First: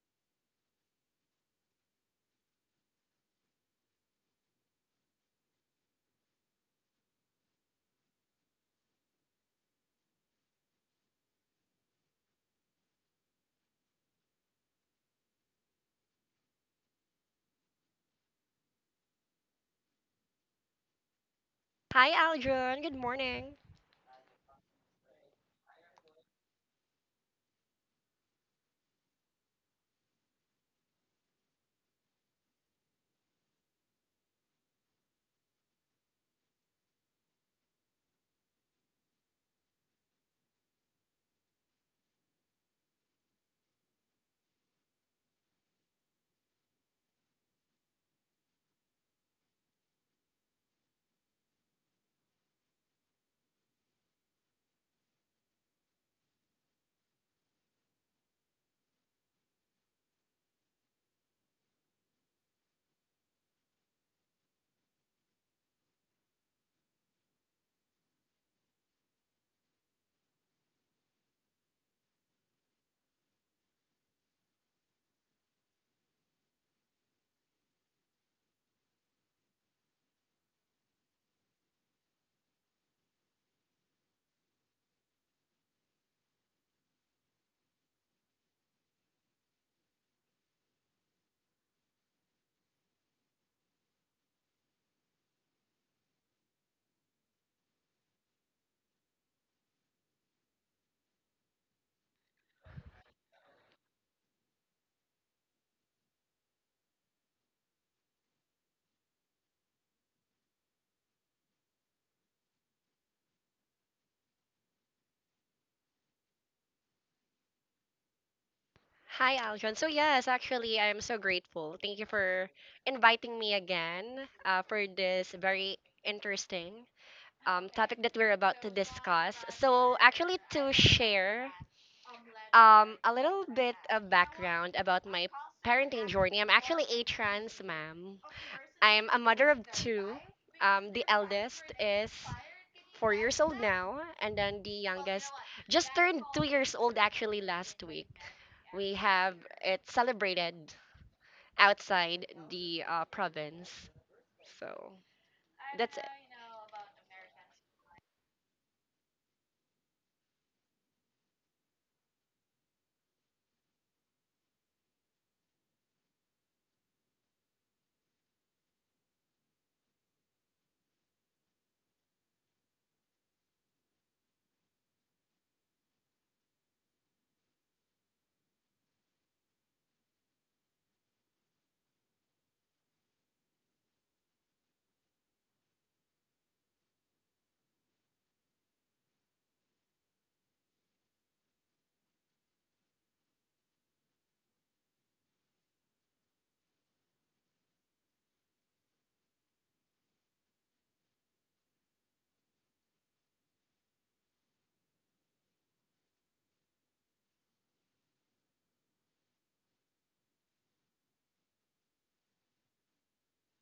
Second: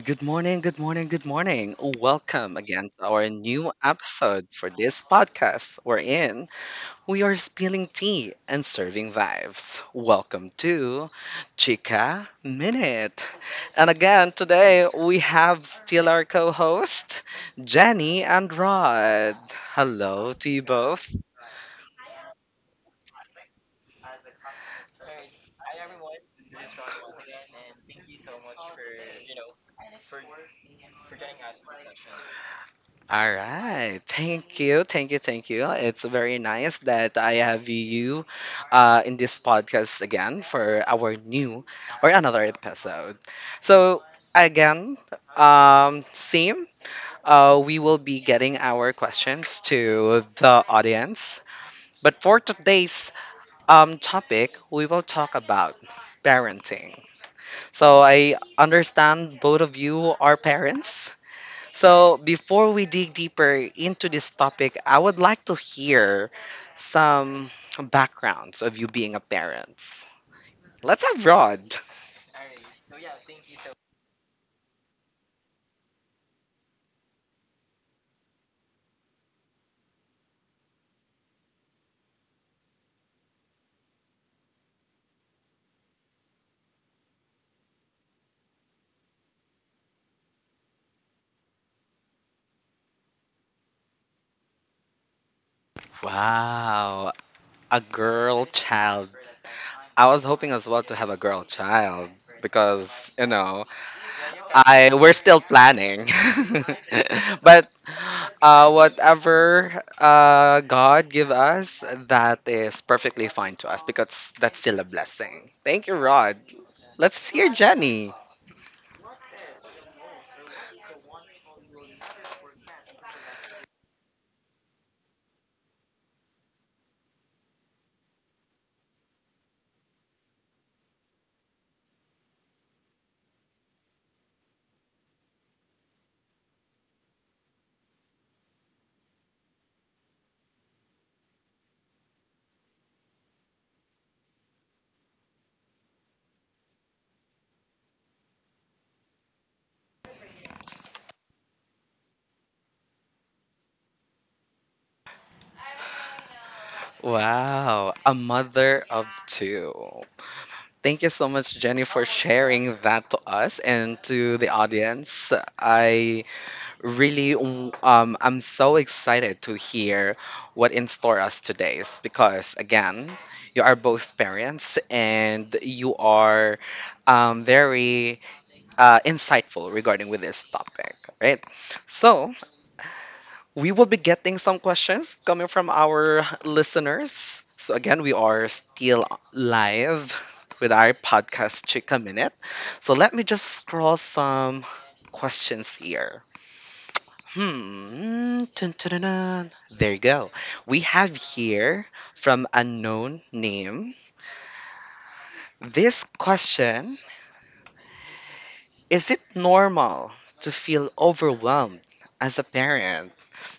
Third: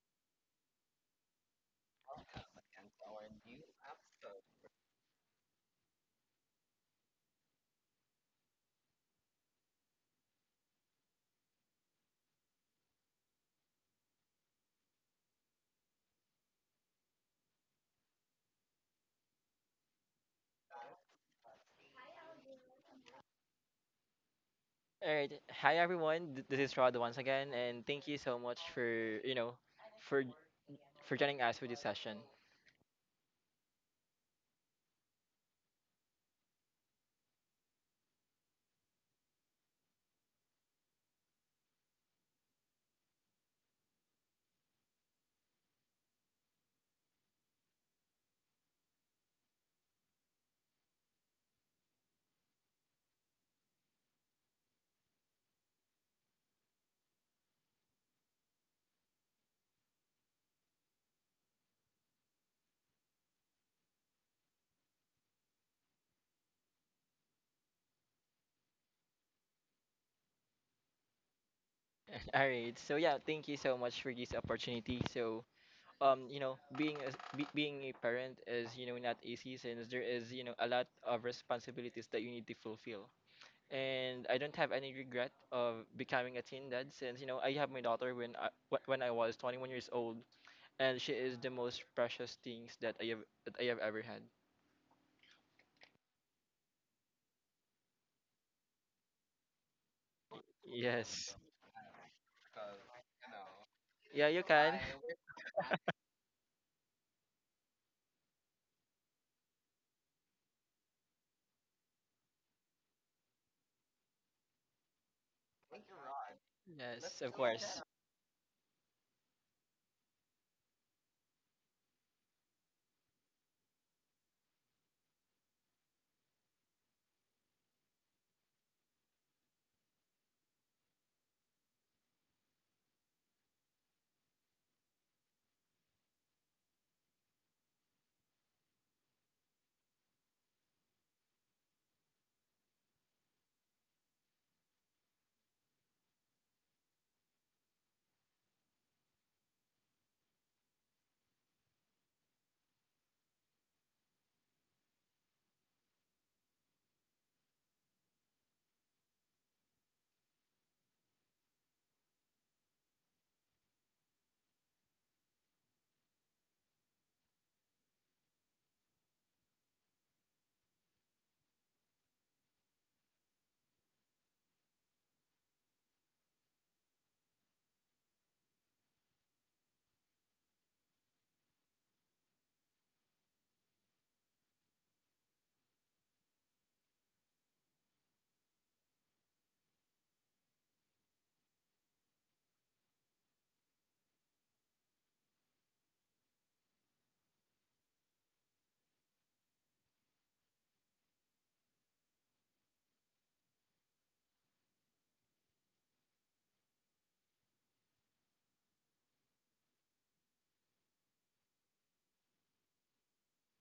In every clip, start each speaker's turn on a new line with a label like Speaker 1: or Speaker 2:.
Speaker 1: Good morning, good morning, good morning. Welcome again to our new episode for this podcast we're in. We are spilling tea and serving vibes. Welcome to Chica Minute. And again, today we have still our co host, Jenny and Rod. Hello to you both.
Speaker 2: Hi, Aldrin. Good morning.
Speaker 3: All right. Hi everyone. This is Rod once again, and thank you so much for you know for for joining us for this session.
Speaker 1: All right. Thank you. Thank you. Thank you. It's very nice that I have you in this podcast again for our new or another episode. So, again, same. We will be getting our questions to the audience. But for today's topic, we will talk about parenting. So, I understand both of you are parents. So, before we dig deeper into this topic, I would like to hear some backgrounds of you being a parent. Let's have Rod.
Speaker 3: All right. So yeah, thank you so much for this opportunity. Being being a parent is not easy since there is a lot of responsibilities that you need to fulfill. And I don't have any regret of becoming a teen dad since I have my daughter when when I was 21 years old, and she is the most precious things that I have ever had.
Speaker 1: Wow. A girl child. I was hoping as well to have a
Speaker 3: Yes.
Speaker 1: girl child because, you know,
Speaker 3: Yeah, you can.
Speaker 1: I we're still planning. But whatever God give us, that is perfectly fine to us because that's still a blessing. Thank you, Rod.
Speaker 3: Yes, of
Speaker 1: Let's hear
Speaker 3: course.
Speaker 1: Jenny.
Speaker 2: Hi, Aldrin. So, yes, actually, I am so grateful. Thank you for inviting me again for this very interesting topic that we're about to discuss. So, actually, to share a little bit of background about my parenting journey, I'm actually a trans mom. I'm a mother of two. The eldest is 4 years old now, and then the youngest just turned 2 years old actually last week. We have it celebrated outside the province. So that's it.
Speaker 1: Wow, a mother of two. Thank you so much, Jenny, for sharing that to us and to the audience. I'm so excited to hear what in store us today is because, again, you are both parents and you are very insightful regarding with this topic, right? So we will be getting some questions coming from our listeners. So again, we are still live with our podcast Chica Minute. So let me just scroll some questions here. Hmm. Dun, dun, dun, dun. There you go. We have here from unknown name. This question: is it normal to feel overwhelmed as a parent?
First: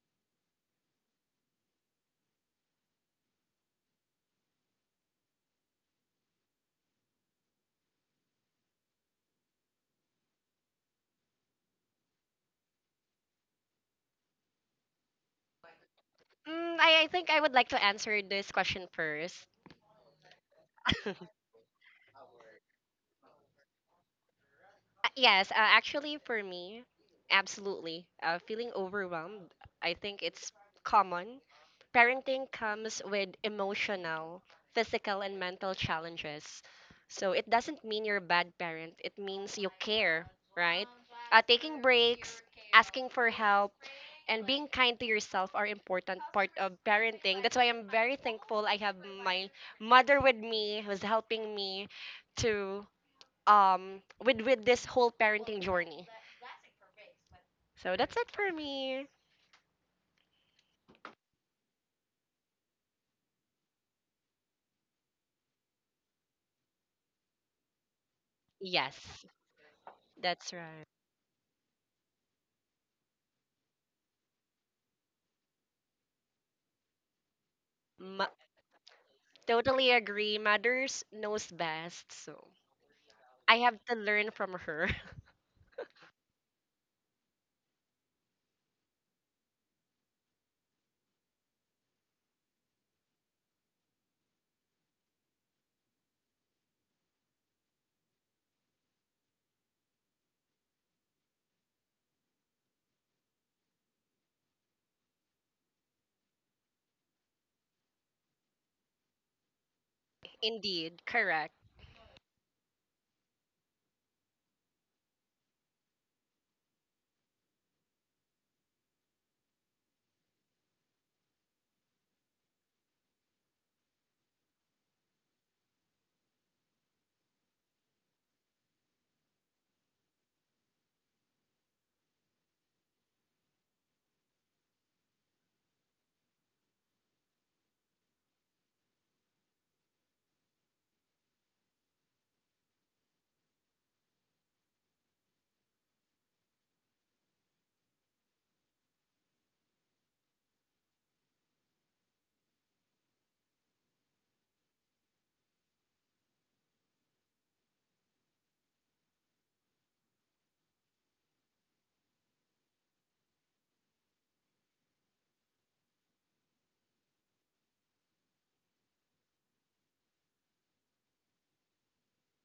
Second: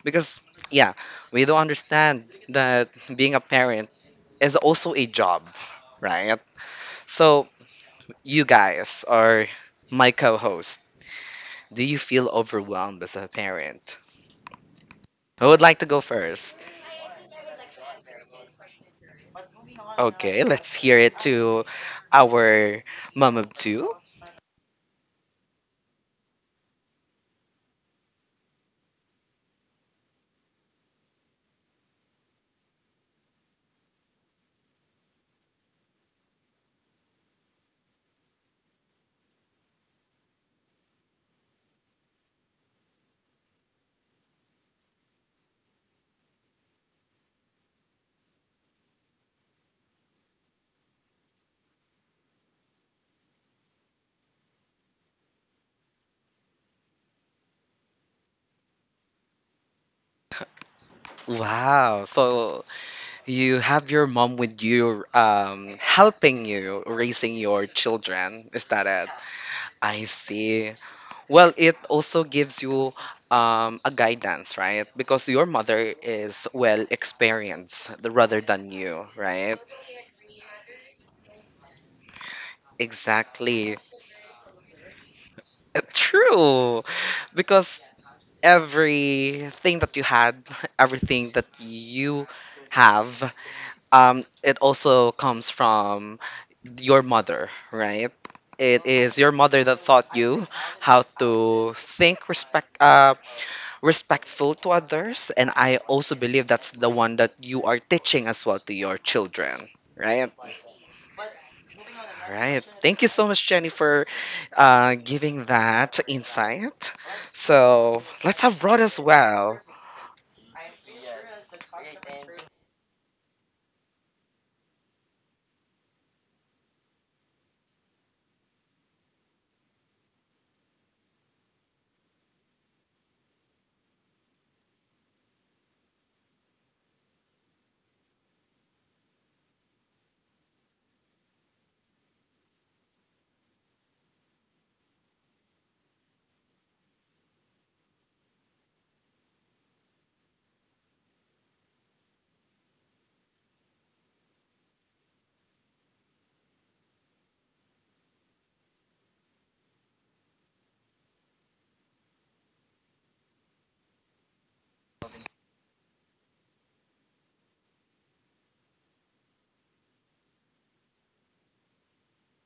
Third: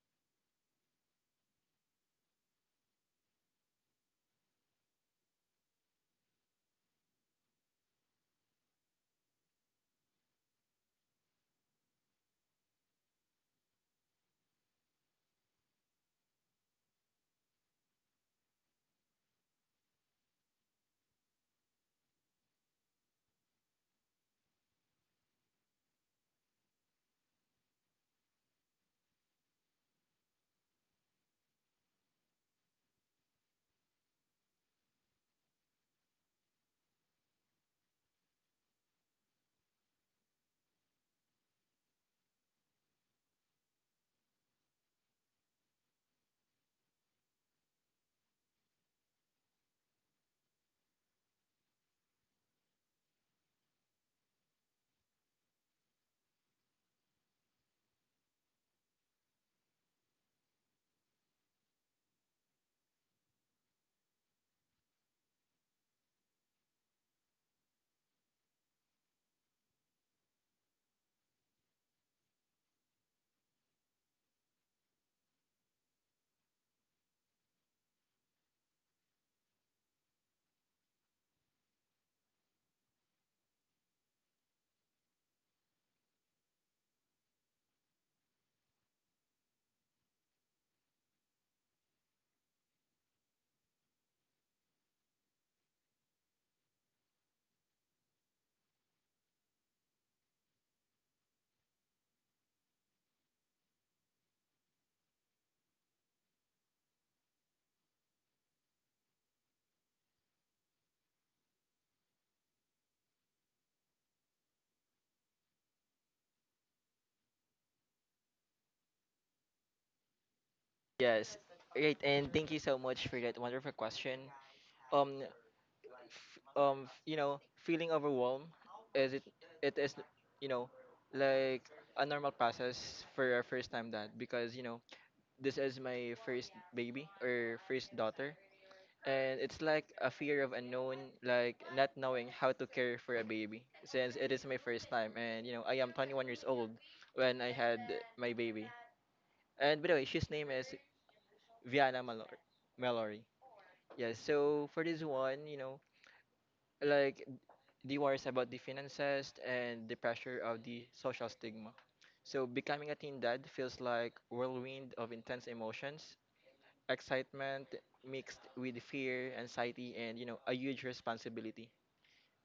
Speaker 1: Because, yeah, we don't understand that being a parent is also a job, right? So, you guys are my co host. Do you feel overwhelmed as a parent? Who would like to go first?
Speaker 2: I think I would like to answer this question first.
Speaker 1: Okay, let's hear it to our mom of two.
Speaker 2: Yes, actually, for me, absolutely. Feeling overwhelmed, I think it's common. Parenting comes with emotional, physical, and mental challenges. So it doesn't mean you're a bad parent, it means you care, right? Taking breaks, asking for help, and being kind to yourself are important part of parenting. That's why I'm very thankful I have my mother with me who's helping me to with this whole parenting journey. So that's it for me.
Speaker 1: Wow. So you have your mom with you, helping you raising your children. Is that it?
Speaker 2: Yes,
Speaker 1: I
Speaker 2: that's
Speaker 1: see.
Speaker 2: right.
Speaker 1: Well, it also gives you a guidance, right? Because your mother is well experienced
Speaker 2: Ma-
Speaker 1: rather than you, right?
Speaker 2: Totally agree. Mothers knows best. So I
Speaker 1: Exactly.
Speaker 2: have to learn from her.
Speaker 1: True, because everything that you had, everything that you have, it also comes from your mother, right? It is your mother that taught you how to think respect, respectful to others, and I also believe that's the one that you are teaching as well to your children, right?
Speaker 2: Indeed, correct.
Speaker 1: All right. Thank you so much, Jenny, for giving that insight. So let's have Rod as well.
Speaker 3: Yes. Great, and thank you so much for that wonderful question. Um, f- um, f- you know, feeling overwhelmed is it? It is, you know, like a normal process for a first time dad because this is my first baby or first daughter, and it's like a fear of unknown, like not knowing how to care for a baby since it is my first time, and you know I am 21 years old when I had my baby. And by the way, she's name is Viana Malor Mallory. Yes. So for this one, you know, like the worries about the finances and the pressure of the social stigma. So becoming a teen dad feels like whirlwind of intense emotions, excitement mixed with fear, anxiety, and you know, a huge responsibility.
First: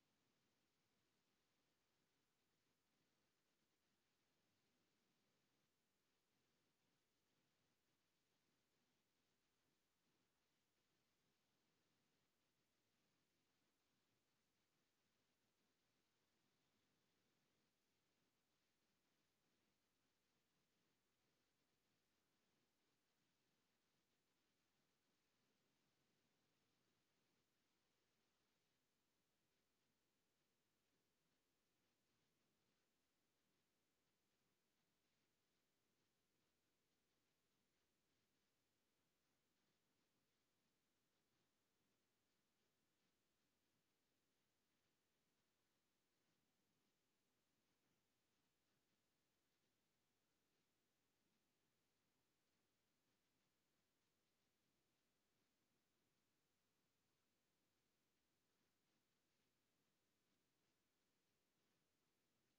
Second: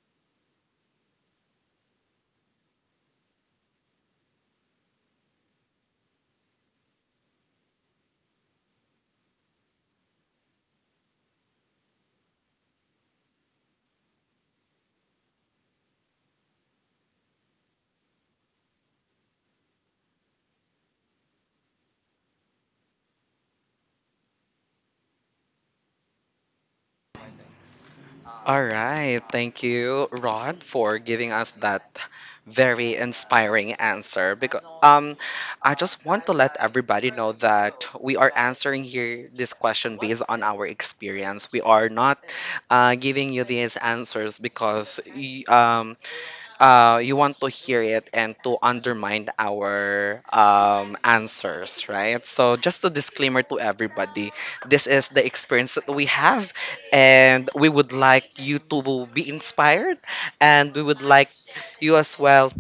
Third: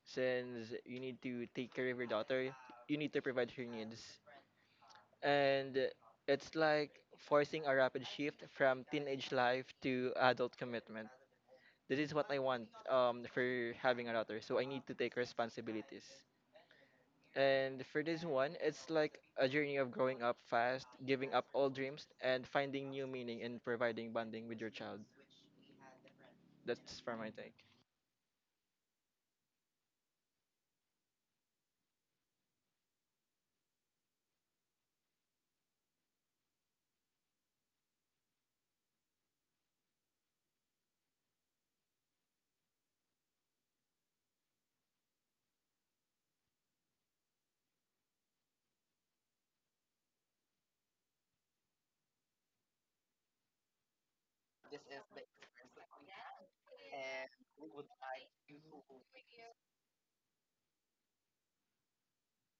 Speaker 3: Since you need to take care of your daughter, you need to provide her needs and it's like forcing a rapid shift from teenage life to adult commitment. This is what I want for having a daughter, so I need to take responsibilities. And for this one, it's like a journey of growing up fast, giving up old dreams, and finding new meaning in providing bonding with your child. That's for my take.
Speaker 1: All right. Thank you, Rod, for giving us that very inspiring answer. Because I just want to let everybody know that we are answering here this question based on our experience. We are not giving you these answers because you want to hear it and to undermine our answers, right? So, just a disclaimer to everybody, this is the experience that we have, and we would like you to be inspired, and we would like you as well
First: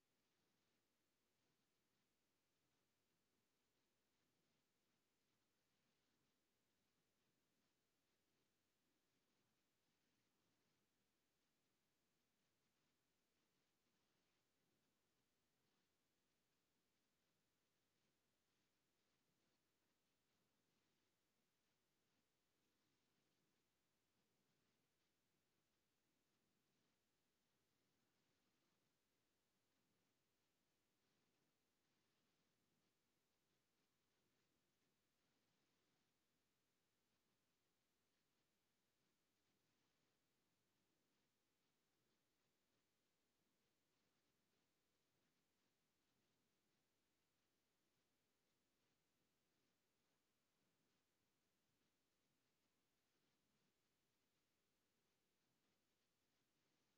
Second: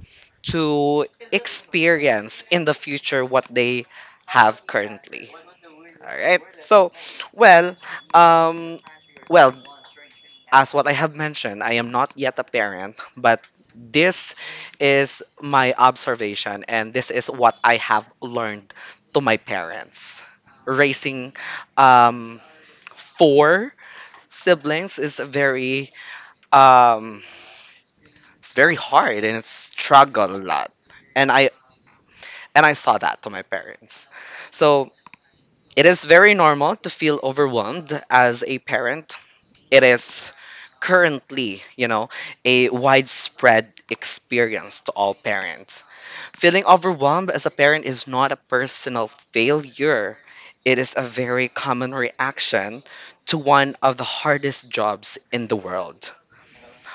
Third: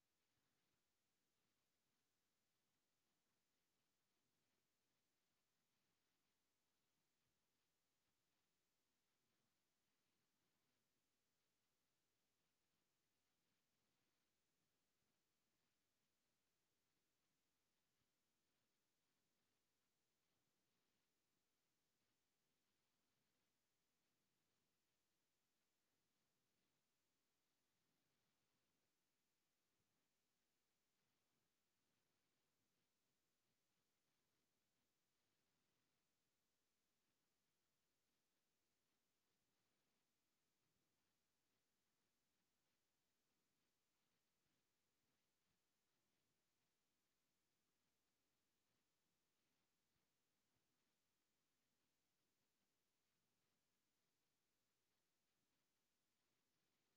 Speaker 1: to experience in the future what they have currently. All right. So, well, um, well, as what I have mentioned, I am not yet a parent, but this is my observation and this is what I have learned to my parents. Raising um, four siblings is very um, it's very hard and it's struggle a lot. And I and I saw that to my parents. So it is very normal to feel overwhelmed as a parent. It is currently, you know, a widespread experience to all parents. Feeling overwhelmed as a parent is not a personal failure. It is a very common reaction to one of the hardest jobs in the world.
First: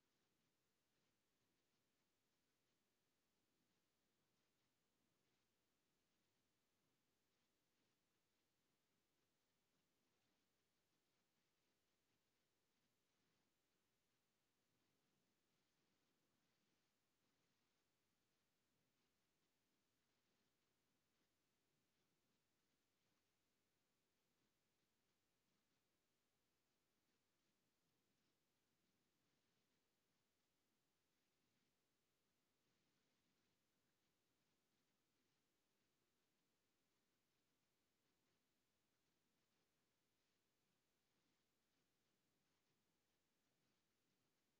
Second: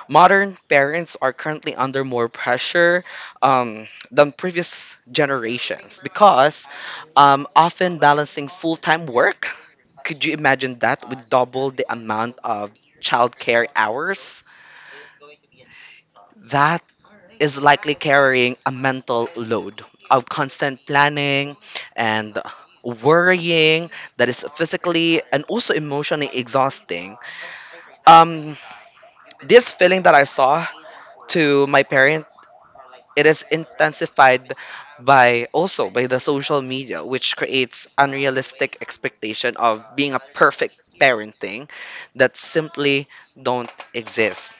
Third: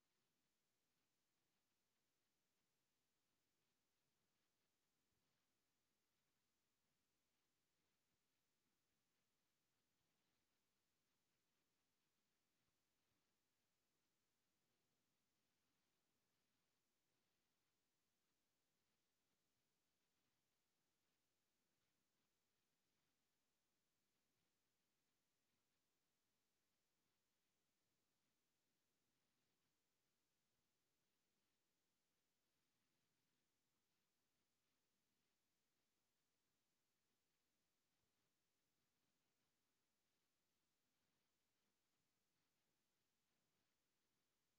Speaker 1: Modern parents are currently under more pressure than previous generations because, often balancing full-time work, could you imagine that, with double the amount of childcare hours that is likely carrying a mental load of constant planning and worrying that is physically and also emotionally exhausting. um this feeling that I saw to my parents, it is intensified by also by the social media, which creates unrealistic expectation of being a perfect parenting that simply don't exist.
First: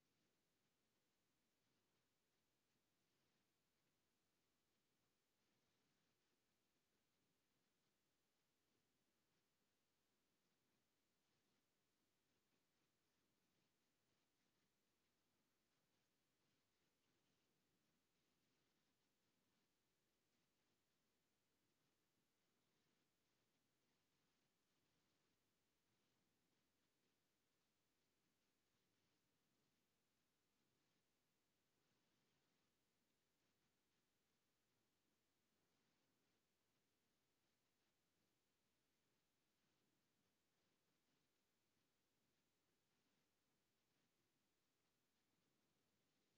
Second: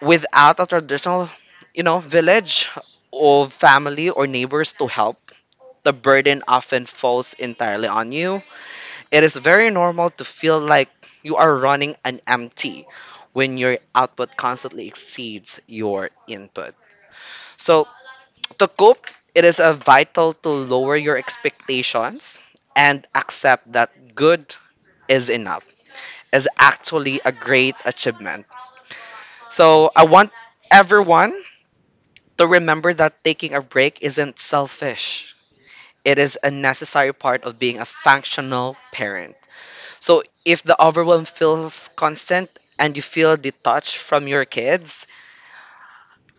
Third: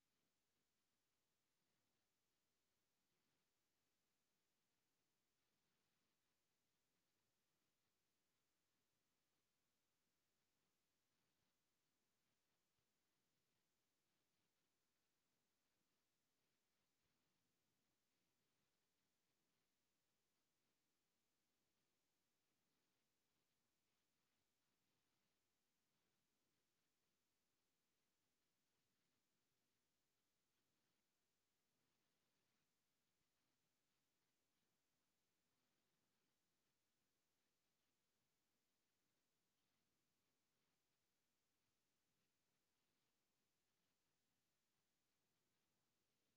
Speaker 1: Without a traditional, you know, village or family or neighbors to help, the burden often falls entirely on you. It is very normal to feel like you are running an empty when your output constantly exceeds your input. So to cope, it is a vital to lower your expectations and accept that good is enough is actually a great achievement. So I want everyone to remember that taking a break isn't selfish. It is a necessary part of being a functional parent. So if the overwhelm feels constant and you feel detached from your kids,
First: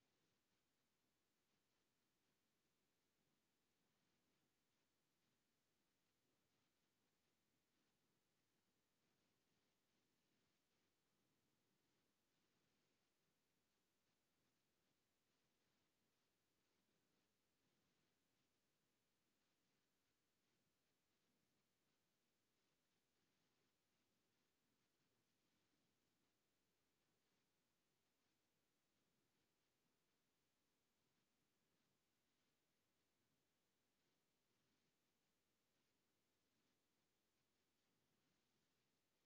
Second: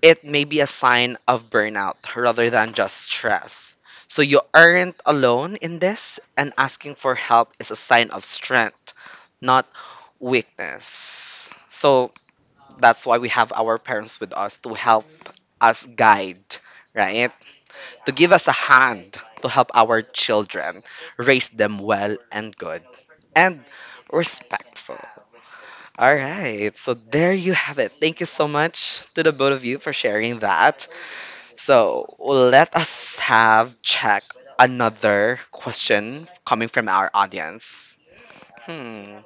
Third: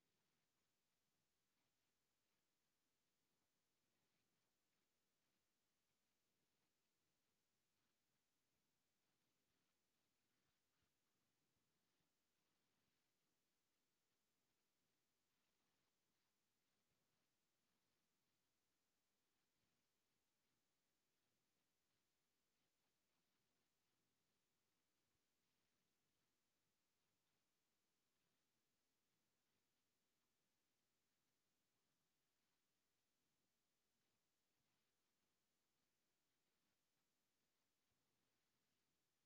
Speaker 1: it may be a sign of burnout rather than just stress. So you aren't alone in this, and asking for help is a sign of strength, not weakness. So that's why we have our parents with us to help as guide, right? To give us a hand to help our children raise them well and good and respectful. All right, so there you have it. Thank you so much to the both of you for sharing that. So let us have check another question coming from our audience. Hmm.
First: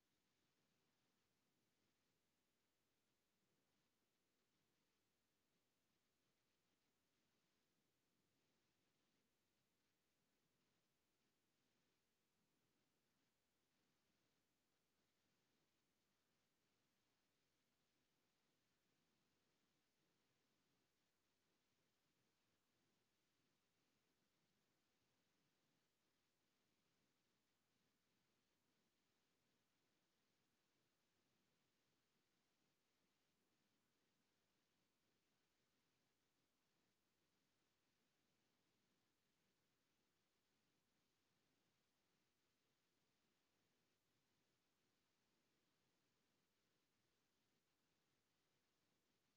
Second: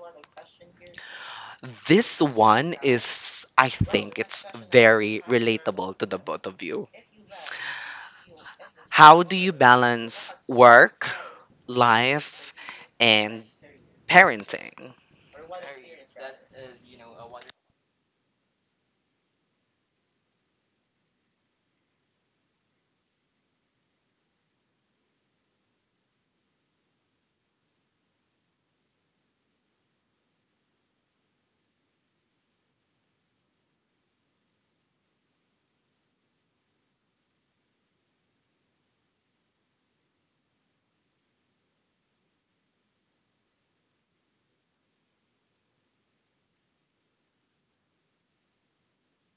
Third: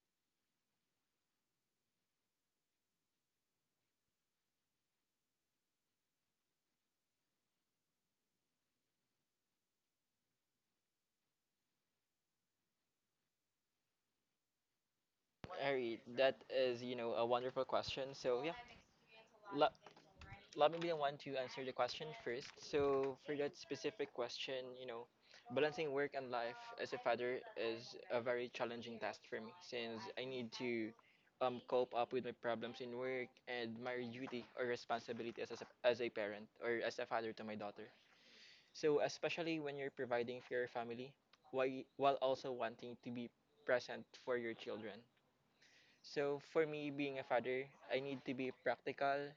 Speaker 1: This one is, I think, it's very relatable to the both of you. How do you balance work, life, and parenting?
Speaker 3: Alright, that is a wonderful question. So yeah, la. Let me be the one to answer the question first. So for that specific question, you know, balancing work and life as a father is a very challenging task for me since I need to cope up with my problems in work and my duty or responsibility as as a parent or as a father to my daughter. So especially when you're providing for your family while while also wanting to be present for your children. So for me, being a father, I need to be practical,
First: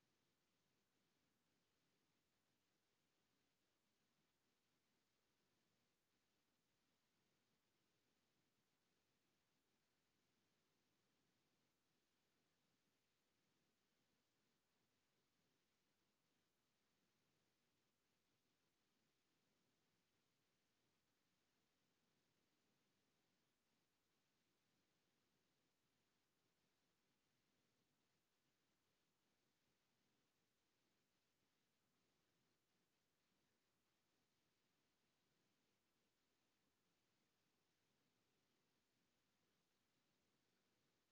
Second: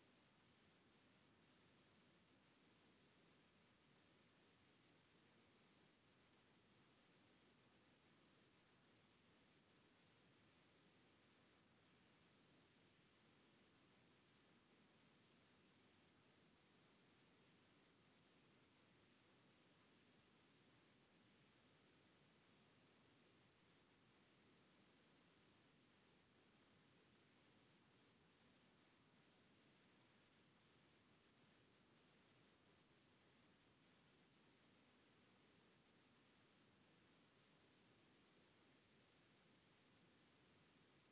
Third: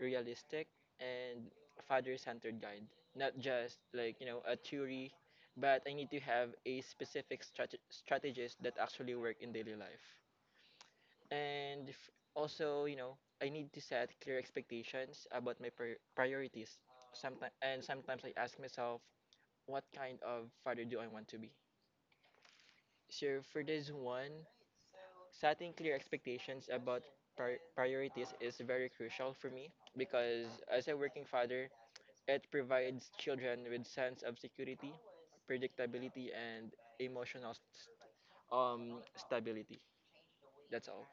Speaker 3: realistic, and a father-centered guide. Not just like a theory, but I need to have a specific strategies that actually work in daily life. And f- also, you know, I need to set clear expectations about my priorities. Sometimes I ask myself, what kind of father do I want to be? So for this one, setting clear expectations about priorities is very crucial for me because as a working father, it provides children with sense of security, predictability, and emotional stability. That's all.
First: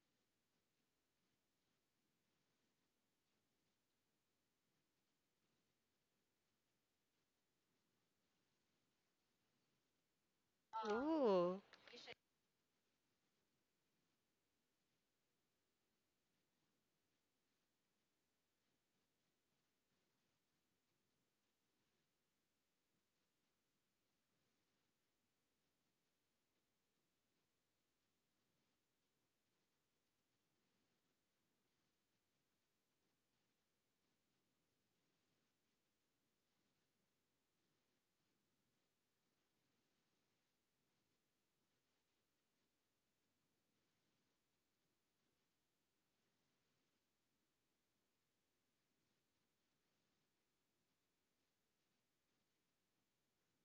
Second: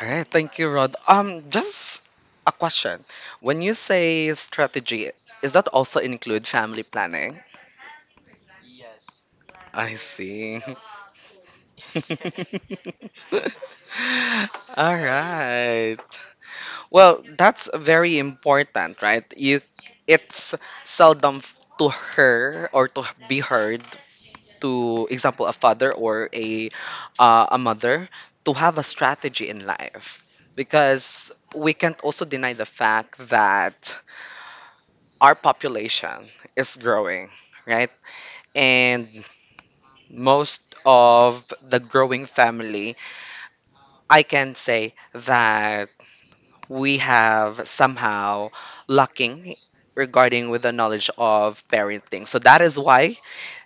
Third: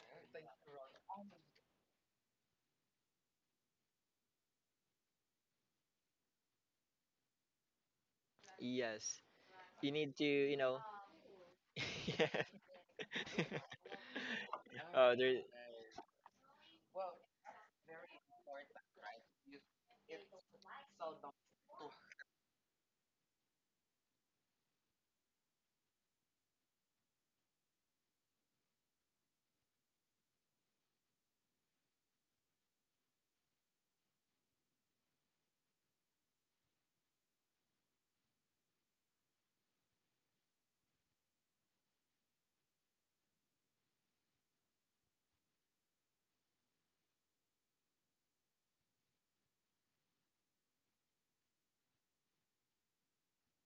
Speaker 1: All right, thank you, Rod. Just a question. When you say strategy, is that also include family planning?
Speaker 3: Yes, you
Speaker 1: I
Speaker 3: need to you
Speaker 1: see.
Speaker 3: know.
Speaker 2: Ooh,
Speaker 3: Yes.
Speaker 1: All
Speaker 3: There.
Speaker 1: right. Well, that's very important, right? You it's seldom to her or to be heard to example a father or a mother to have a strategy in life, because we can't also deny the fact that our population is growing, right? And most of the growing family, I can say that we have somehow lacking regarding with the knowledge of parenting. So that is why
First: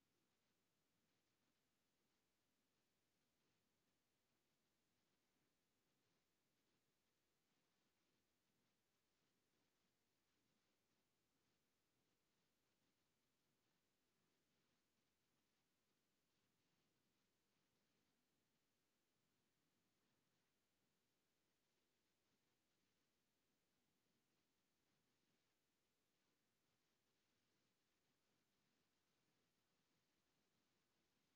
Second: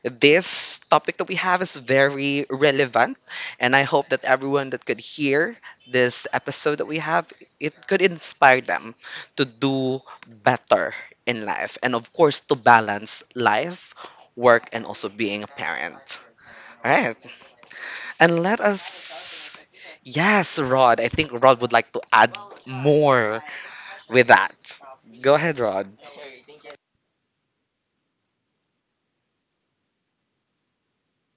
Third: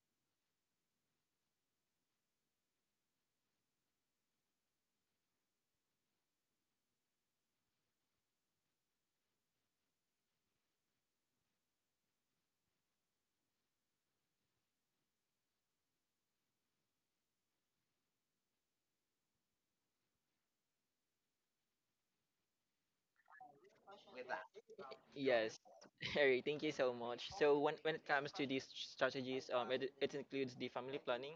Speaker 1: this topic that we have is very relevant, and I hope that everyone that could hear this episode that we have, it could inspire them to do better in life and of course to balance life, work, and also being a parent. All right. And let us, yes, Rod. I think Rod would like to add more with that. Go ahead,
Speaker 3: Yes.
Speaker 1: Rod.
Speaker 3: Harry, thank you so much. So when it comes to these strategies, it includes the family planning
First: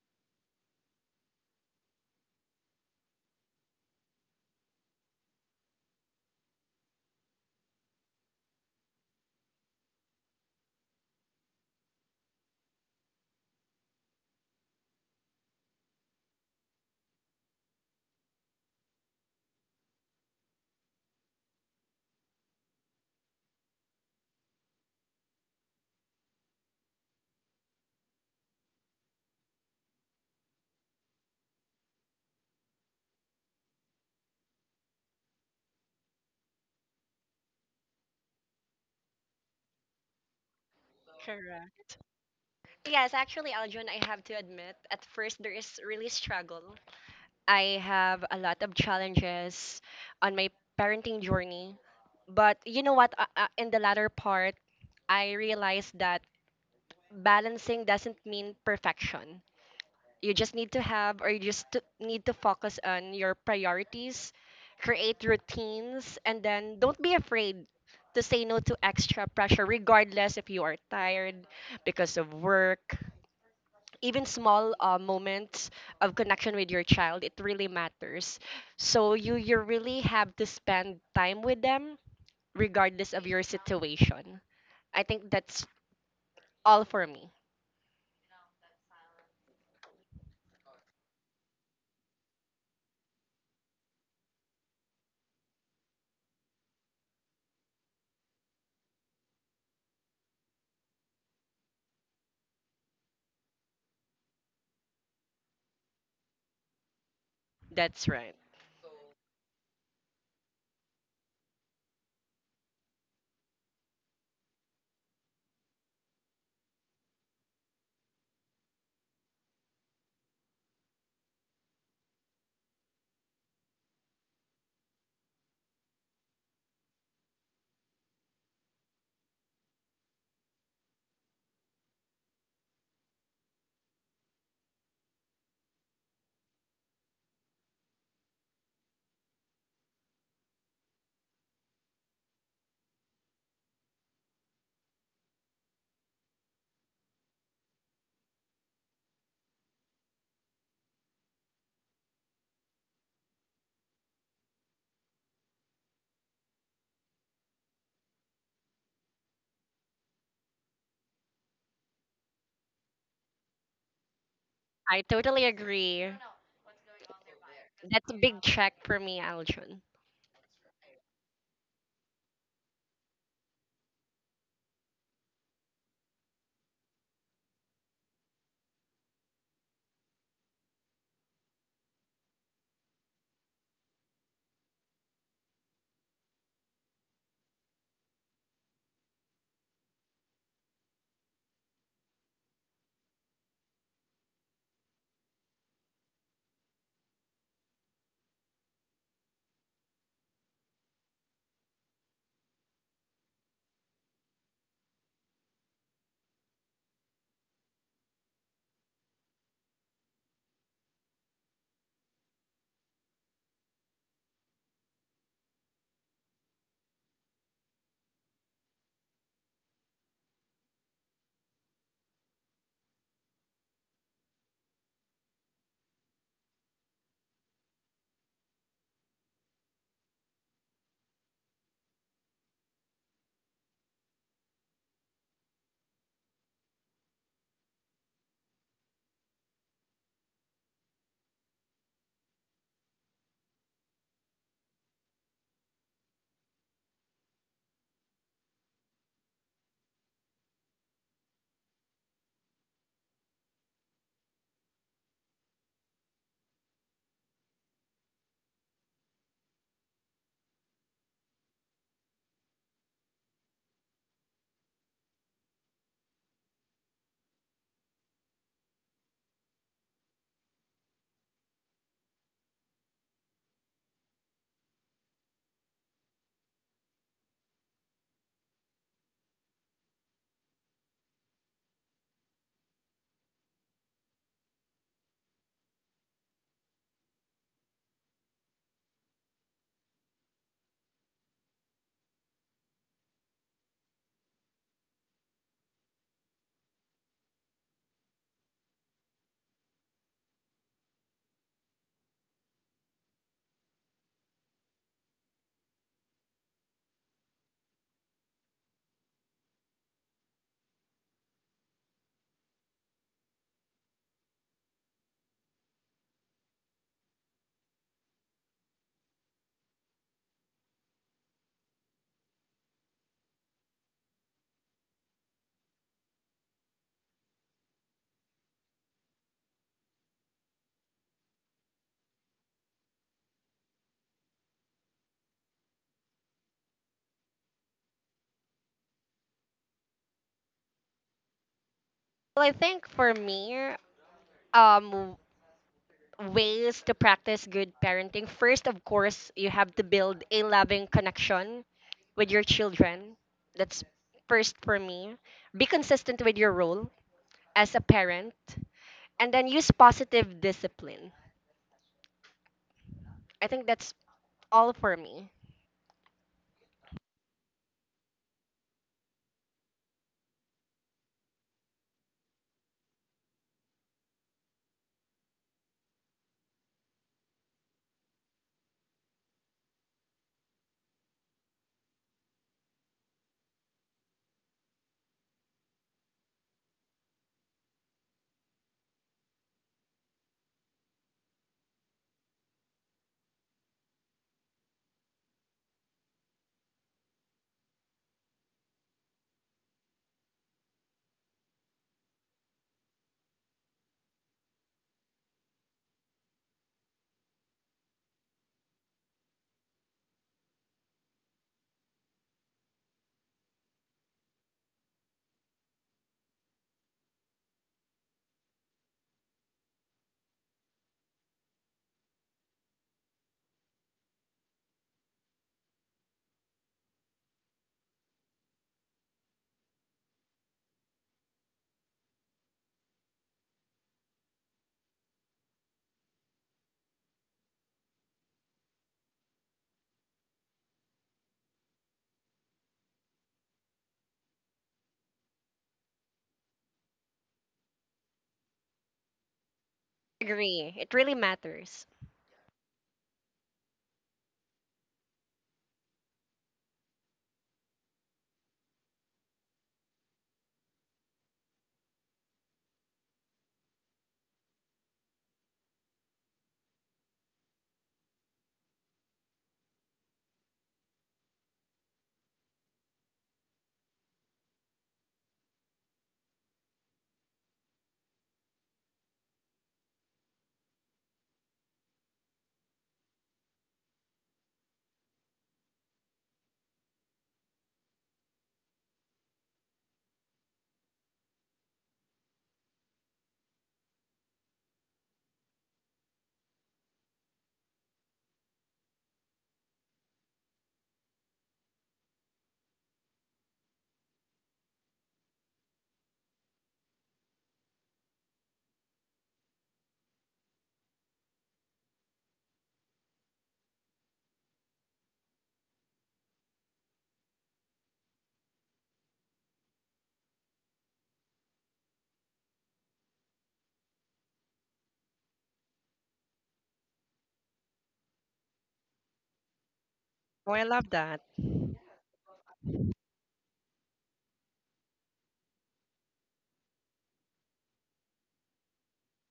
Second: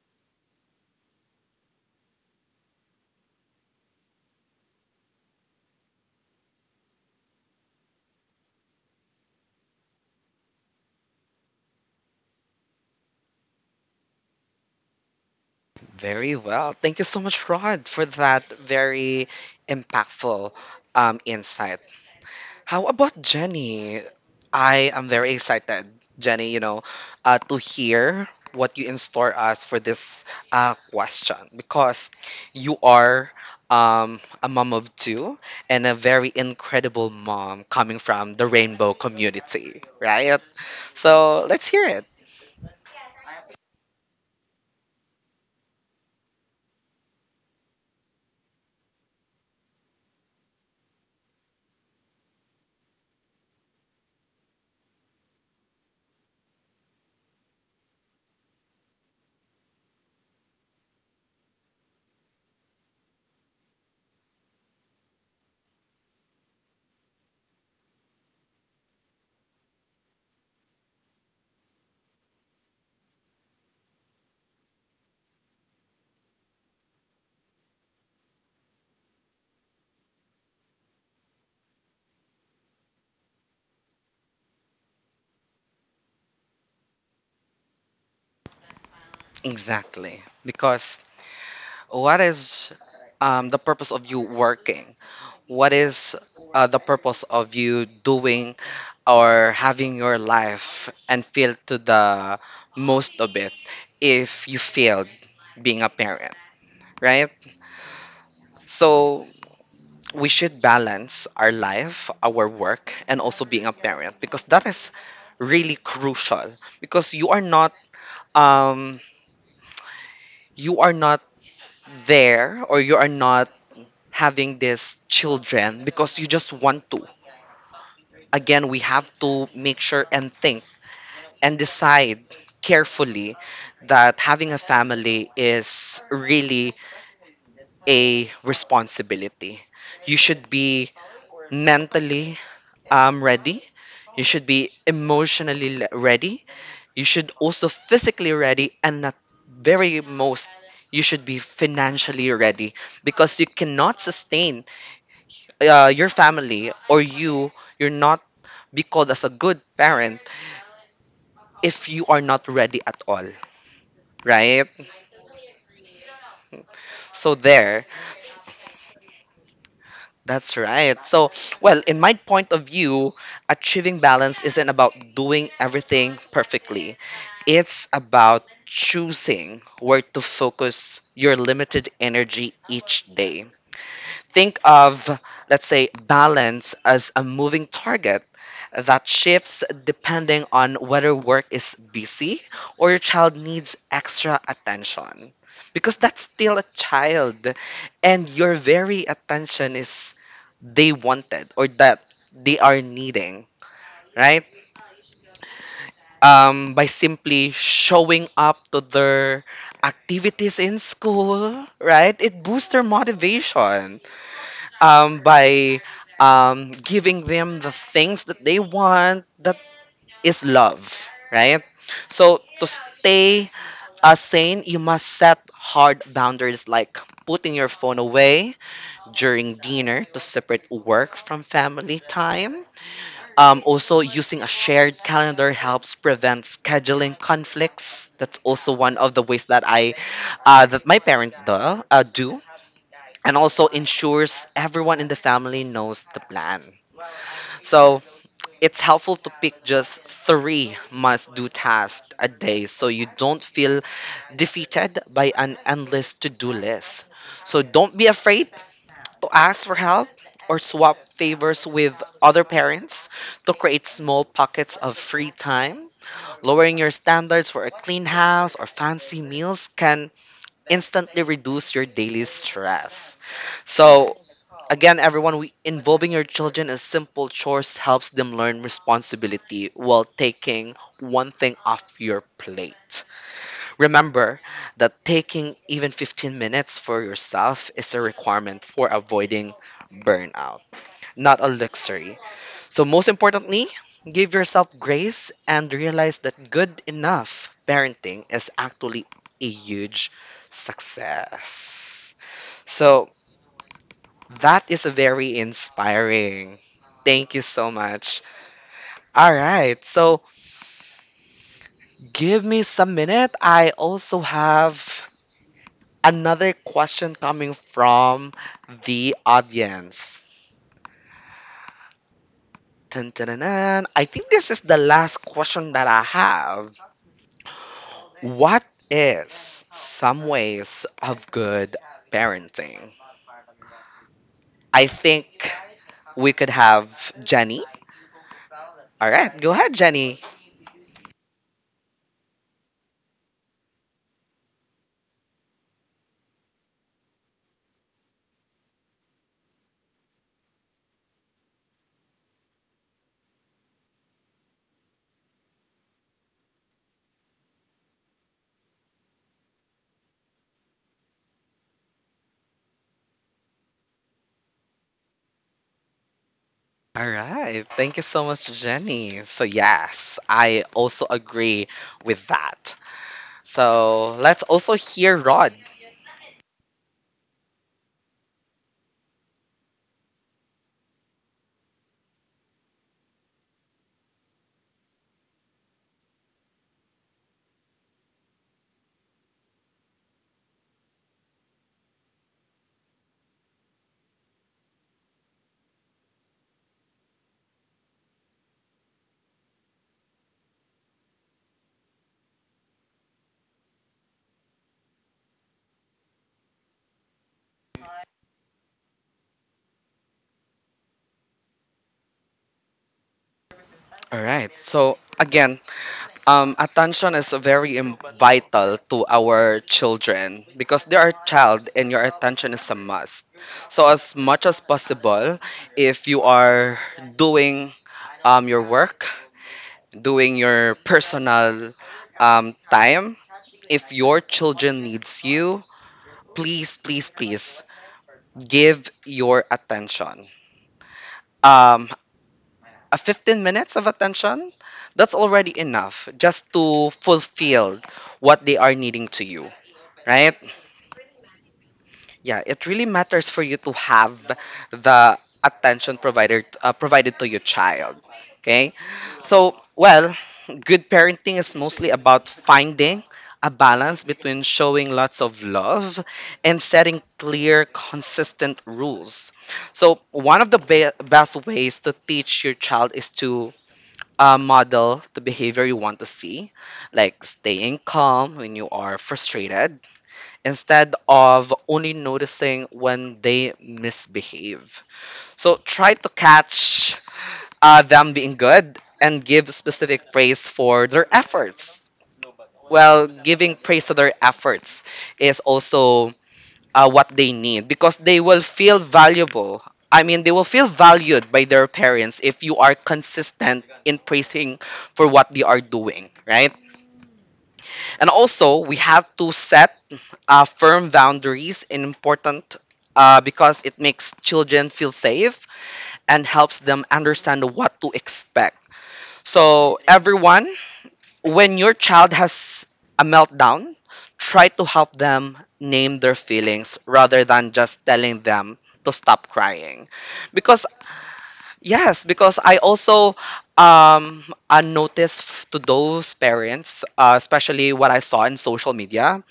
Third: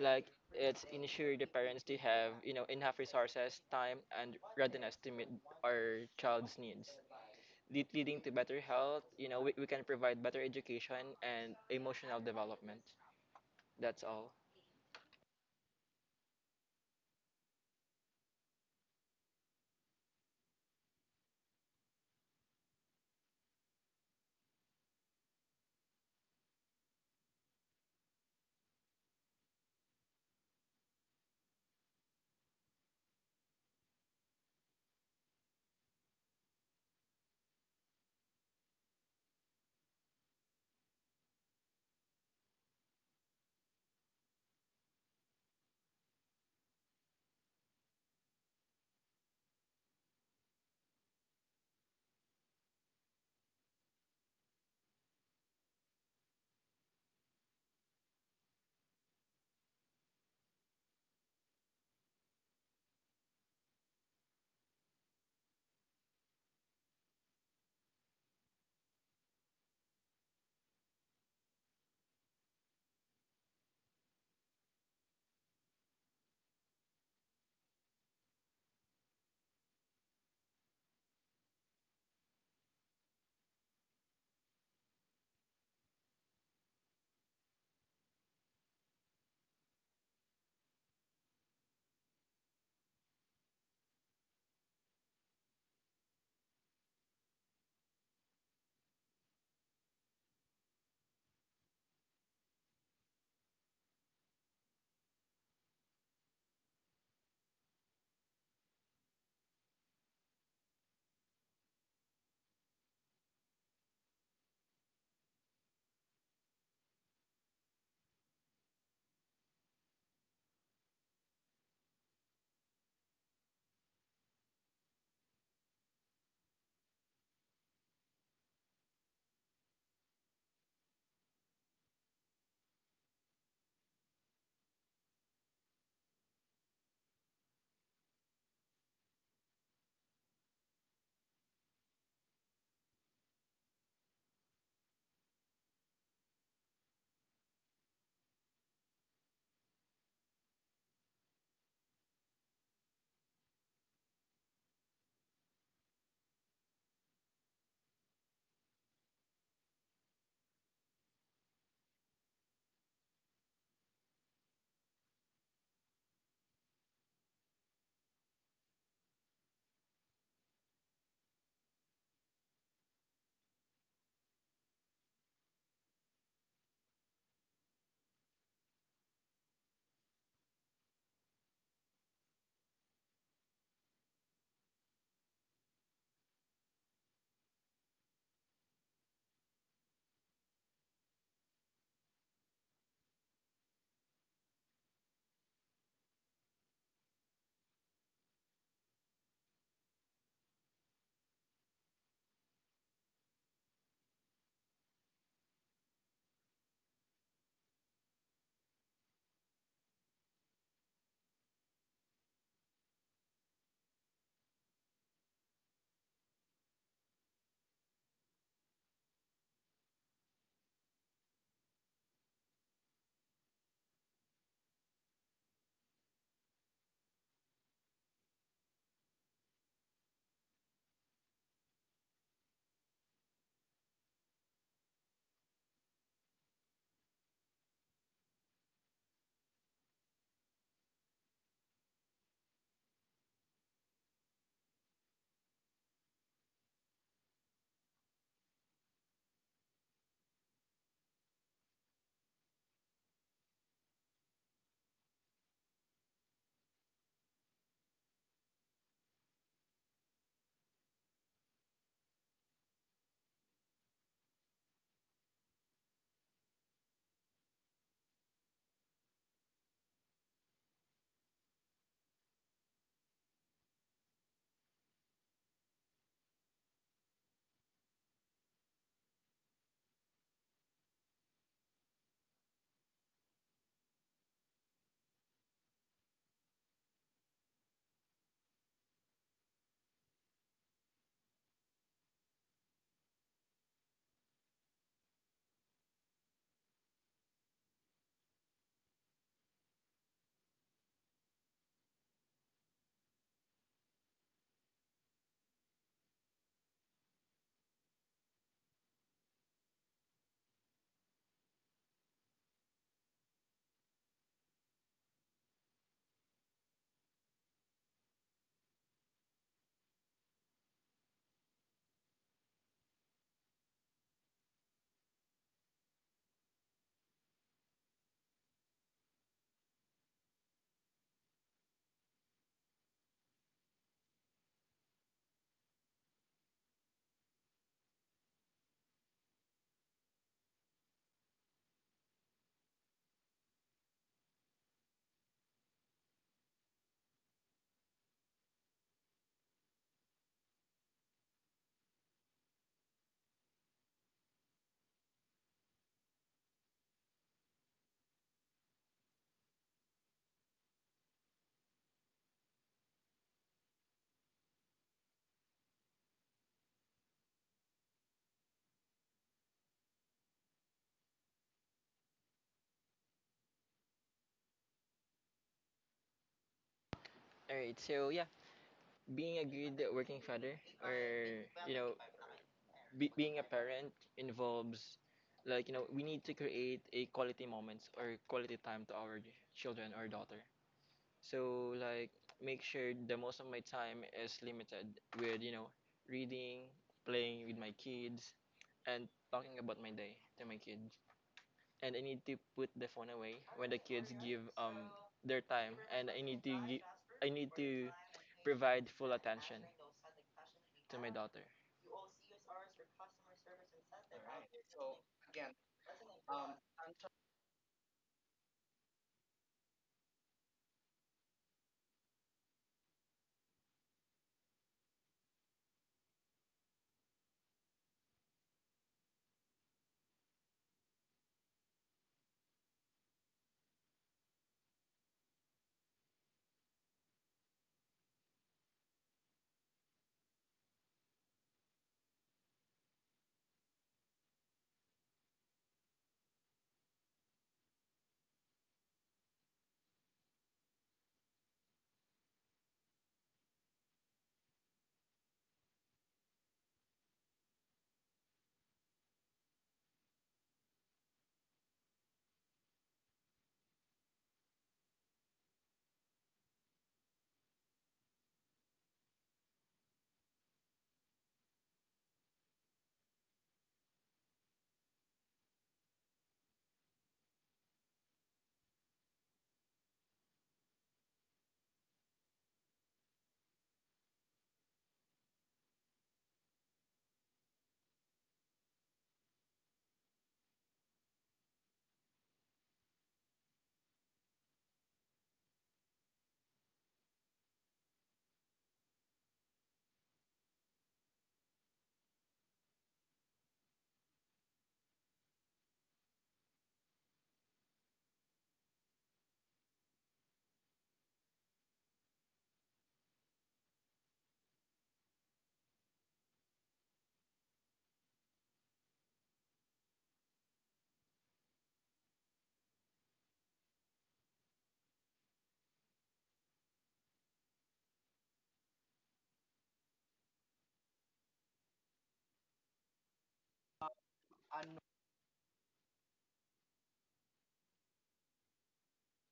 Speaker 3: like it's ensure the parents they have enough resources time and readiness to meet our child's needs. Leading to better health, you know we can provide better education and emotional development. That's all.
Speaker 1: Very well. Thank you so much, Rod, for that very impactful insight. How about Jenny? I am very excited, Jenny, you know, to hear what you in store us for this question because you are a mom of two and a very incredible mom coming from the rainbow community, right? So let's hear
Speaker 2: correct.
Speaker 1: it.
Speaker 2: Yes, actually, Aljon, I have to admit, at first there is really struggle. I have a lot of challenges on my parenting journey. But you know what? In the latter part, I realized that balancing doesn't mean perfection. You just need to have, or you just to- need to focus on your priorities, create routines, and then don't be afraid to say no to extra pressure, regardless if you are tired because of work. Even small moments of connection with your child, it really matters. So you really have to spend time with them regardless of your situation. I think that's all for me.
Speaker 1: Exactly. Because what is the purpose of you working? What is the purpose of you doing or having your life and feel to the most of it if you failed being a parent, right?
Speaker 2: That's right.
Speaker 1: So we should balance our life, our work, and also being a parent because that is really crucial. Because um you are not there or you are not having these children because you just want to, again, we have to make sure and think and decide carefully that having a family is really a responsibility. You should be mentally ready. You should be emotionally ready. You should also physically ready, and at very most, you should be financially ready because you cannot sustain your family, or you're not be called as a good parent if you are not ready at all, right?
Speaker 2: I totally agree.
Speaker 1: So there.
Speaker 2: That's a big check for me, Aljon.
Speaker 1: That's right. So, well, in my point of view, achieving balance isn't about doing everything perfectly. It's about choosing where to focus your limited energy each day. Think of, let's say, balance as a moving target that shifts depending on whether work is busy or your child needs extra attention. Because that's still a child, and your very attention is they wanted or that they are needing, right? By simply showing up to their activities in school, right? It boosts their motivation by giving them the things that they want, that is love, right? So to stay as sane, you must set hard boundaries like putting your phone away during dinner to separate work from family time. Also, using a shared calendar helps prevent scheduling conflicts. That's also one of the ways that that my parent do, and also ensures everyone in the family knows the plan. So it's helpful to pick just three must-do tasks a day, so you don't feel defeated by an endless to do list. So don't be afraid to ask for help or swap favors with other parents to create small pockets of free time. Lowering your standards for a clean house or fancy meals can instantly reduce your daily stress. So, again, everyone, involving your children in simple chores helps them learn responsibility while taking one thing off your plate. Remember that taking even 15 minutes for yourself is a requirement for avoiding burnout, not a luxury. So, most importantly, give yourself grace and realize that good enough parenting is actually a huge success. So, that is very inspiring. Thank you so much. All right, so give me some minute. I also have another question coming from the audience. Dun, dun, dun, dun. I think this is the last question that I have. What is some ways of good parenting? I think we could have Jenny. All right, go ahead, Jenny.
Speaker 2: Well, I think for me, um ways to practice good parenting. First, of course, you have to build a loving connection with your children. That's first for me. Be consistent with your role as a parent and then use positive discipline. I think that's all for me.
Speaker 1: All right, thank you so much, Jenny. So, yes, I also agree with that. So let's also hear Rod.
Speaker 3: All right, so yeah, being a good working father or being a parent involves like we need to create a quality moments or quality time to our children or daughter. So like make sure the most of my time is limited with, you know, reading, playing with my kids, and talking about my day to my kids. And I need to put the phone away when the kids give their time and I need to I need to provide full attention to my daughter.
Speaker 1: All right. So again, attention is very vital to our children because they are a child and your attention is a must. So as much as possible, if you are doing your work, doing your personal time, if your children needs you, please, please, please give your attention. Um, a 15 minutes of attention, that's already enough just to fulfill what they are needing to you, right?
Speaker 2: Agree. It really matters.
Speaker 1: Yeah, it really matters for you to have the attention provided to your child. Okay, so well, good parenting is mostly about finding a balance between showing lots of love and setting clear, consistent rules. So, one of the best ways to teach your child is to model the behavior you want to see, like staying calm when you are frustrated, instead of only noticing when they misbehave. So try to catch them being good and give specific praise for their efforts. Well, giving praise to their efforts is also what they need because they will feel valuable. I mean, they will feel valued by their parents if you are consistent in praising for what they are doing, right? And also, we have to set firm boundaries and important because it makes children feel safe and helps them understand what to expect. So, everyone when your child has a meltdown, try to help them name their feelings rather than just telling them to stop crying.
Speaker 2: Oh, I
Speaker 1: Because,
Speaker 2: love that.
Speaker 1: yes, because I also um I noticed to those parents, especially what I saw in social media,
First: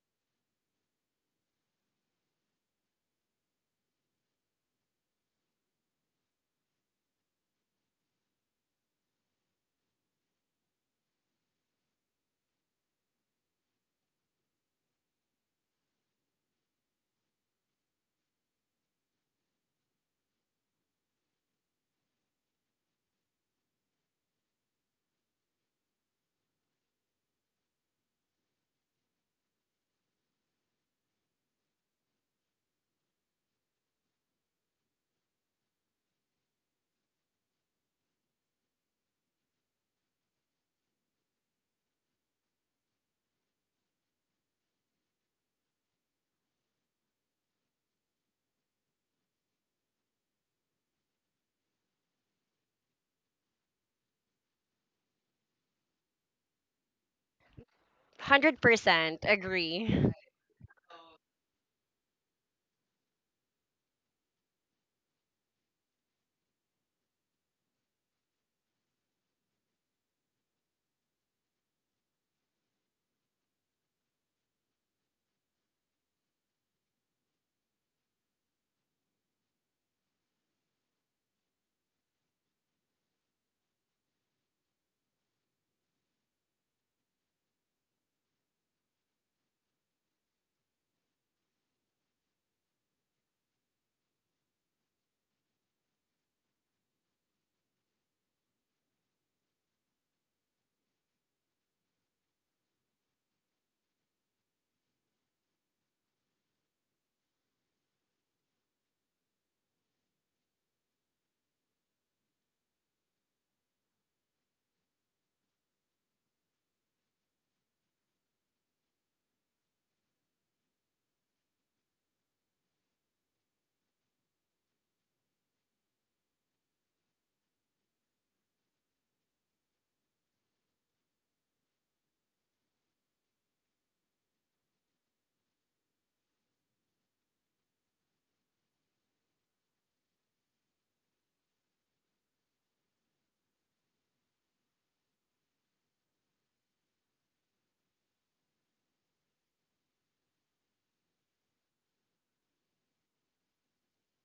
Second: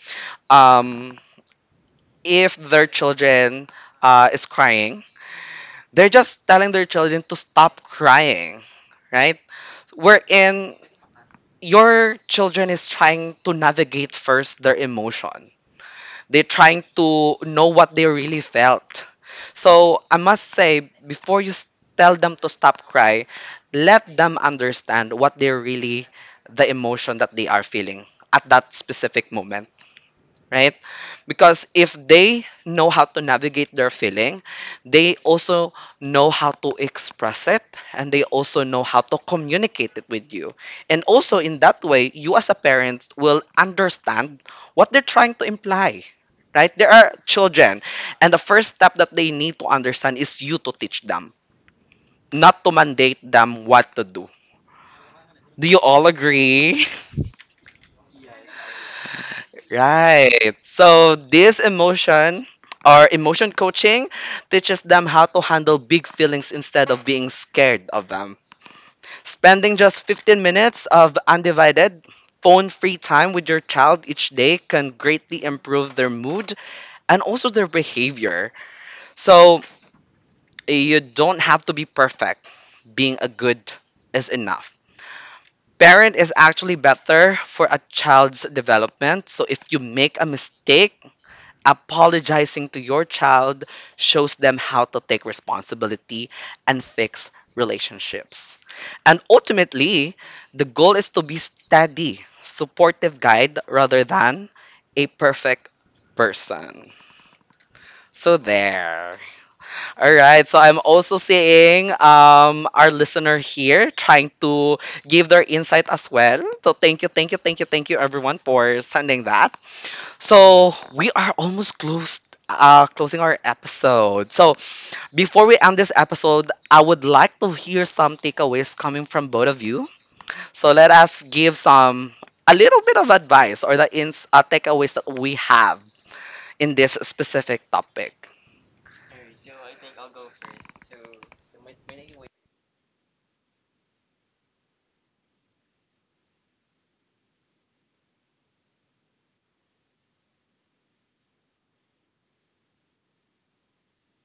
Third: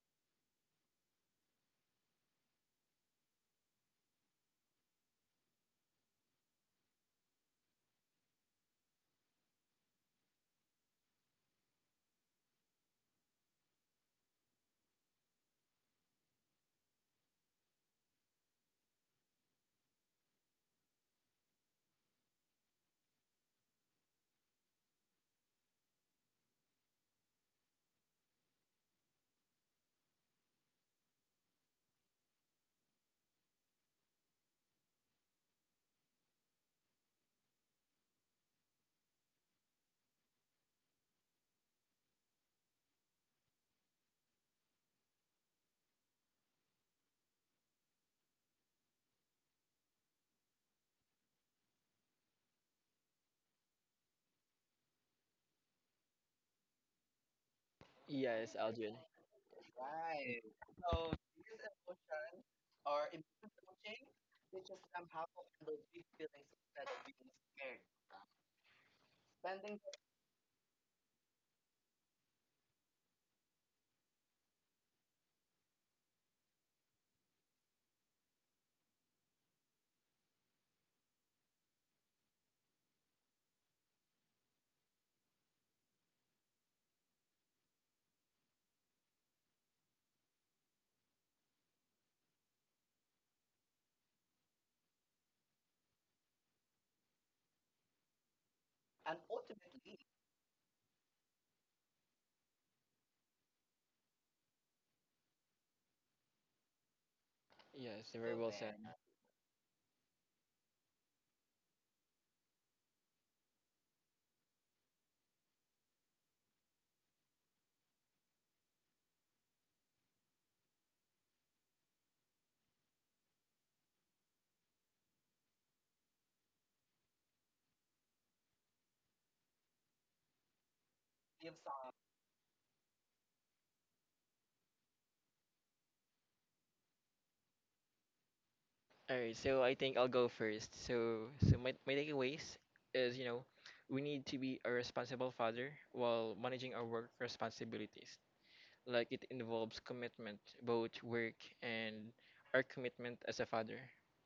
Speaker 1: um, if their children is crying, they're just telling their children to stop crying, right? We're in your children is trying to navigate first their emotion. They're trying to know what they really felt. So I must say, before you tell them to stop cry, let them understand what they really, the emotion that they are feeling at that specific moment right? Because if they know how to navigate their feeling, they also know how to express it and they also know how to communicate it with you. And also in that way, you as a parent will understand what they're trying to imply. Right? There are children, and the first step that they need to understand is you to teach them, not to mandate them what to do. Do you all agree?
Speaker 3: Yes, Aldrin.
Speaker 2: 100% agree.
Speaker 1: Right. So this emotion or emotion coaching teaches them how to handle big feelings instead of being scared of them. Spending just 15 minutes of undivided phone free time with your child each day can greatly improve their mood and also their behavior. So you don't have to be perfect. Being a good is enough. Parent is actually better for a child's development. So if you make a mistake, apologizing to your child shows them how to take responsibility and fix relationships. And ultimately, the goal is to be steady, supportive guide rather than a perfect person.
Speaker 3: Yes, very
Speaker 1: So
Speaker 3: well said.
Speaker 1: there. All right. So I'm also seeing our listener here trying to give their insight as well. So thank you, thank you, thank you, thank you, everyone, for sending that. So we are almost closing our episode. So before we end this episode, I would like to hear some takeaways coming from both of you. So let us give some a little bit of advice or the ins takeaways that we have in this specific topic.
Speaker 3: Alright, so I think I'll go first. So my takeaways is we need to be a responsible father while managing our work responsibilities. Like it involves commitment, both work and our commitment as a father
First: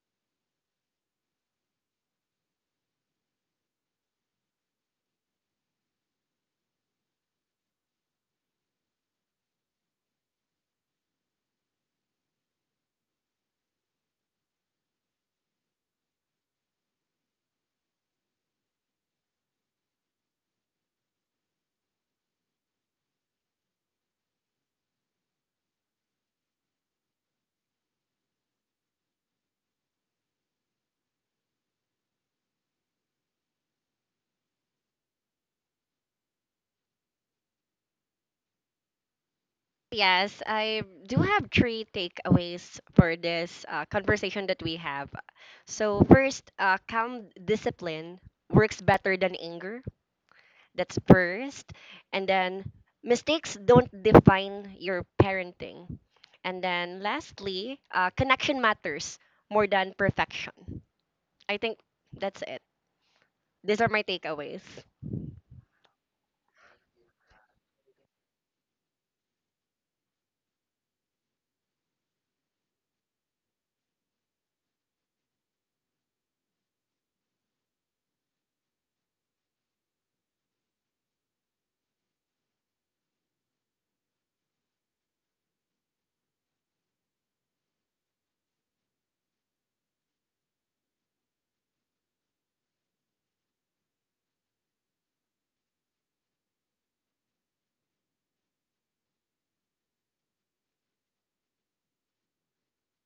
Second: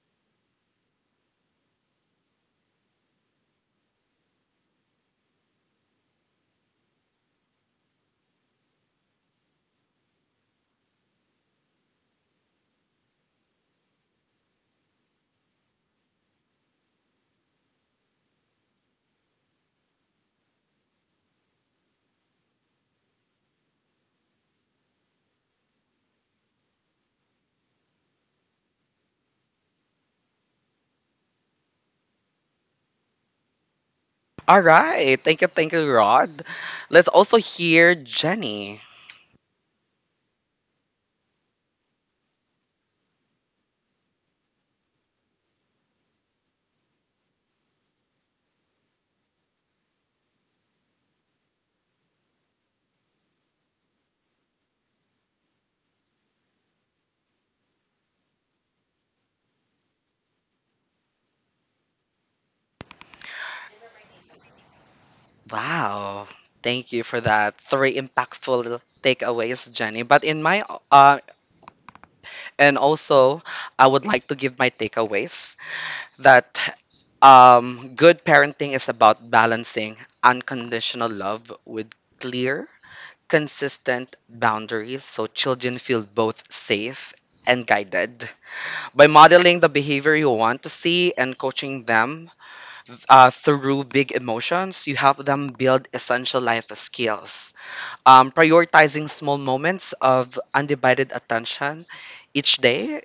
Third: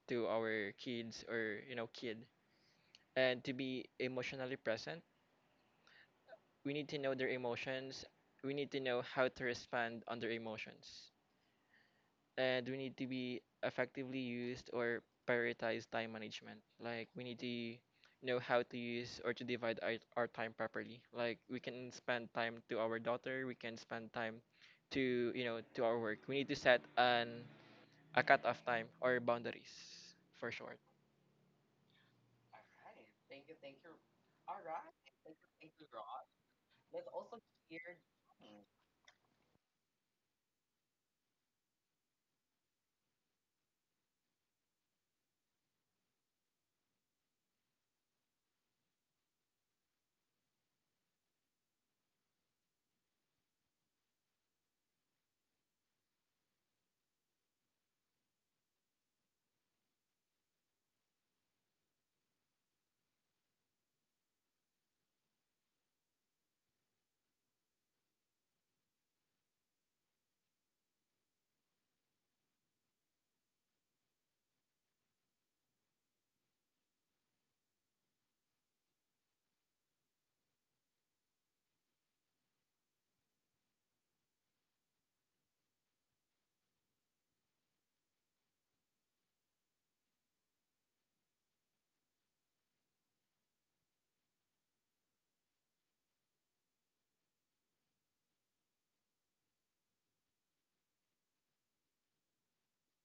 Speaker 3: to our kids or kid, and to be emotionally present. We need to know their emotions. We need to know how to respond on their emotions. And we need to be effectively used or prioritize time management. Like we need to know how to use or to divide our time properly. Like we can spend time to our daughter, we can spend time to to our work. We need to set an a cut off time or boundaries for short.
Speaker 1: All right, thank you, Rod. Let's also hear Jenny.
Speaker 2: Yes, I do have three takeaways for this conversation that we have. So first, calm discipline works better than anger. That's first. And then mistakes don't define your parenting. And then lastly, connection matters more than perfection. I think that's it. These are my takeaways.
Speaker 1: Wow, thank you for that three impactful takeaways, Jenny. But in my uh, And also, I would like to give my takeaways that good parenting is about balancing unconditional love with clear, consistent boundaries so children feel both safe and guided. By modeling the behavior you want to see and coaching them through big emotions, you help them build essential life skills prioritizing small moments of undivided attention each day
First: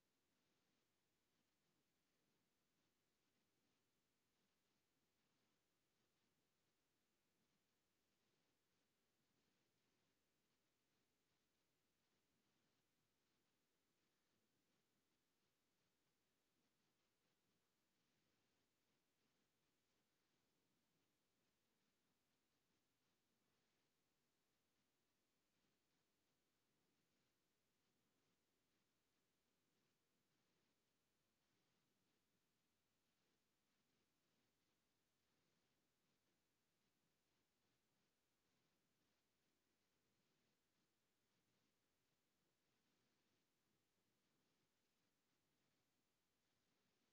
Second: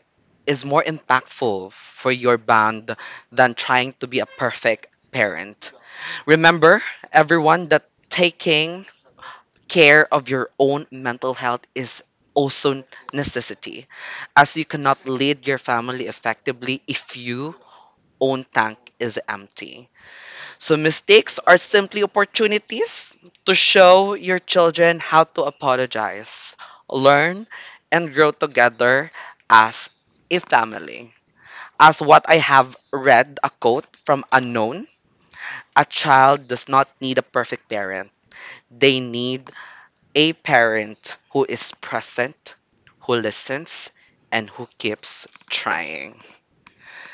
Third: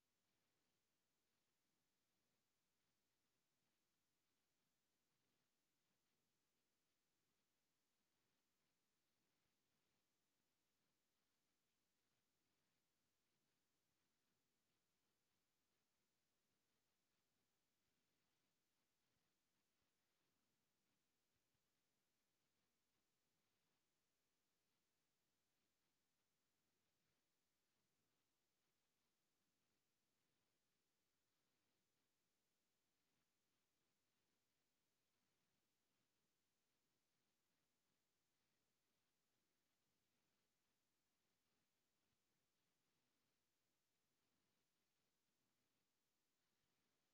Speaker 1: is more impactful for your bond than trying to be a perfect parent. Remember, everyone, that taking care of your own mental health is also necessity, as you cannot lead your family effectively if your own tank is empty. So mistakes are simply opportunities to show your children how to apologize, learn, and grow together as a family. As what I have read a quote from Unknown, a child does not need a perfect parent. They need a parent who is present, who listens, and who keeps trying.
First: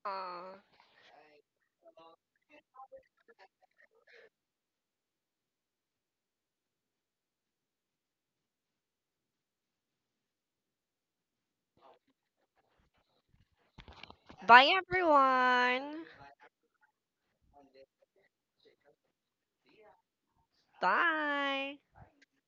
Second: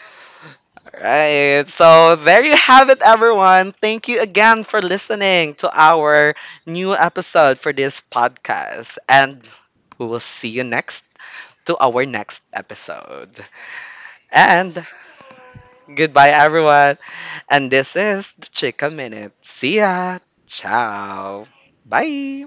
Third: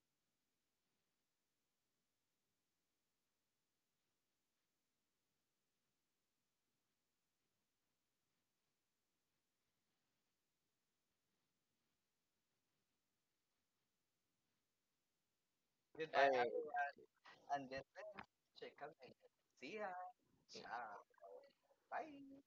Speaker 2: Aw.
Speaker 1: Right. So there you have it, everyone. Thank you again for listening to our new episode for this podcast. And we will see you next to our next episode.
Speaker 2: Bye
Speaker 1: And
Speaker 2: everyone.
Speaker 1: goodbye, everyone. And this is the Chica Minute. See ya. Ciao.
Speaker 2: Bye.
Speaker 1: Bye.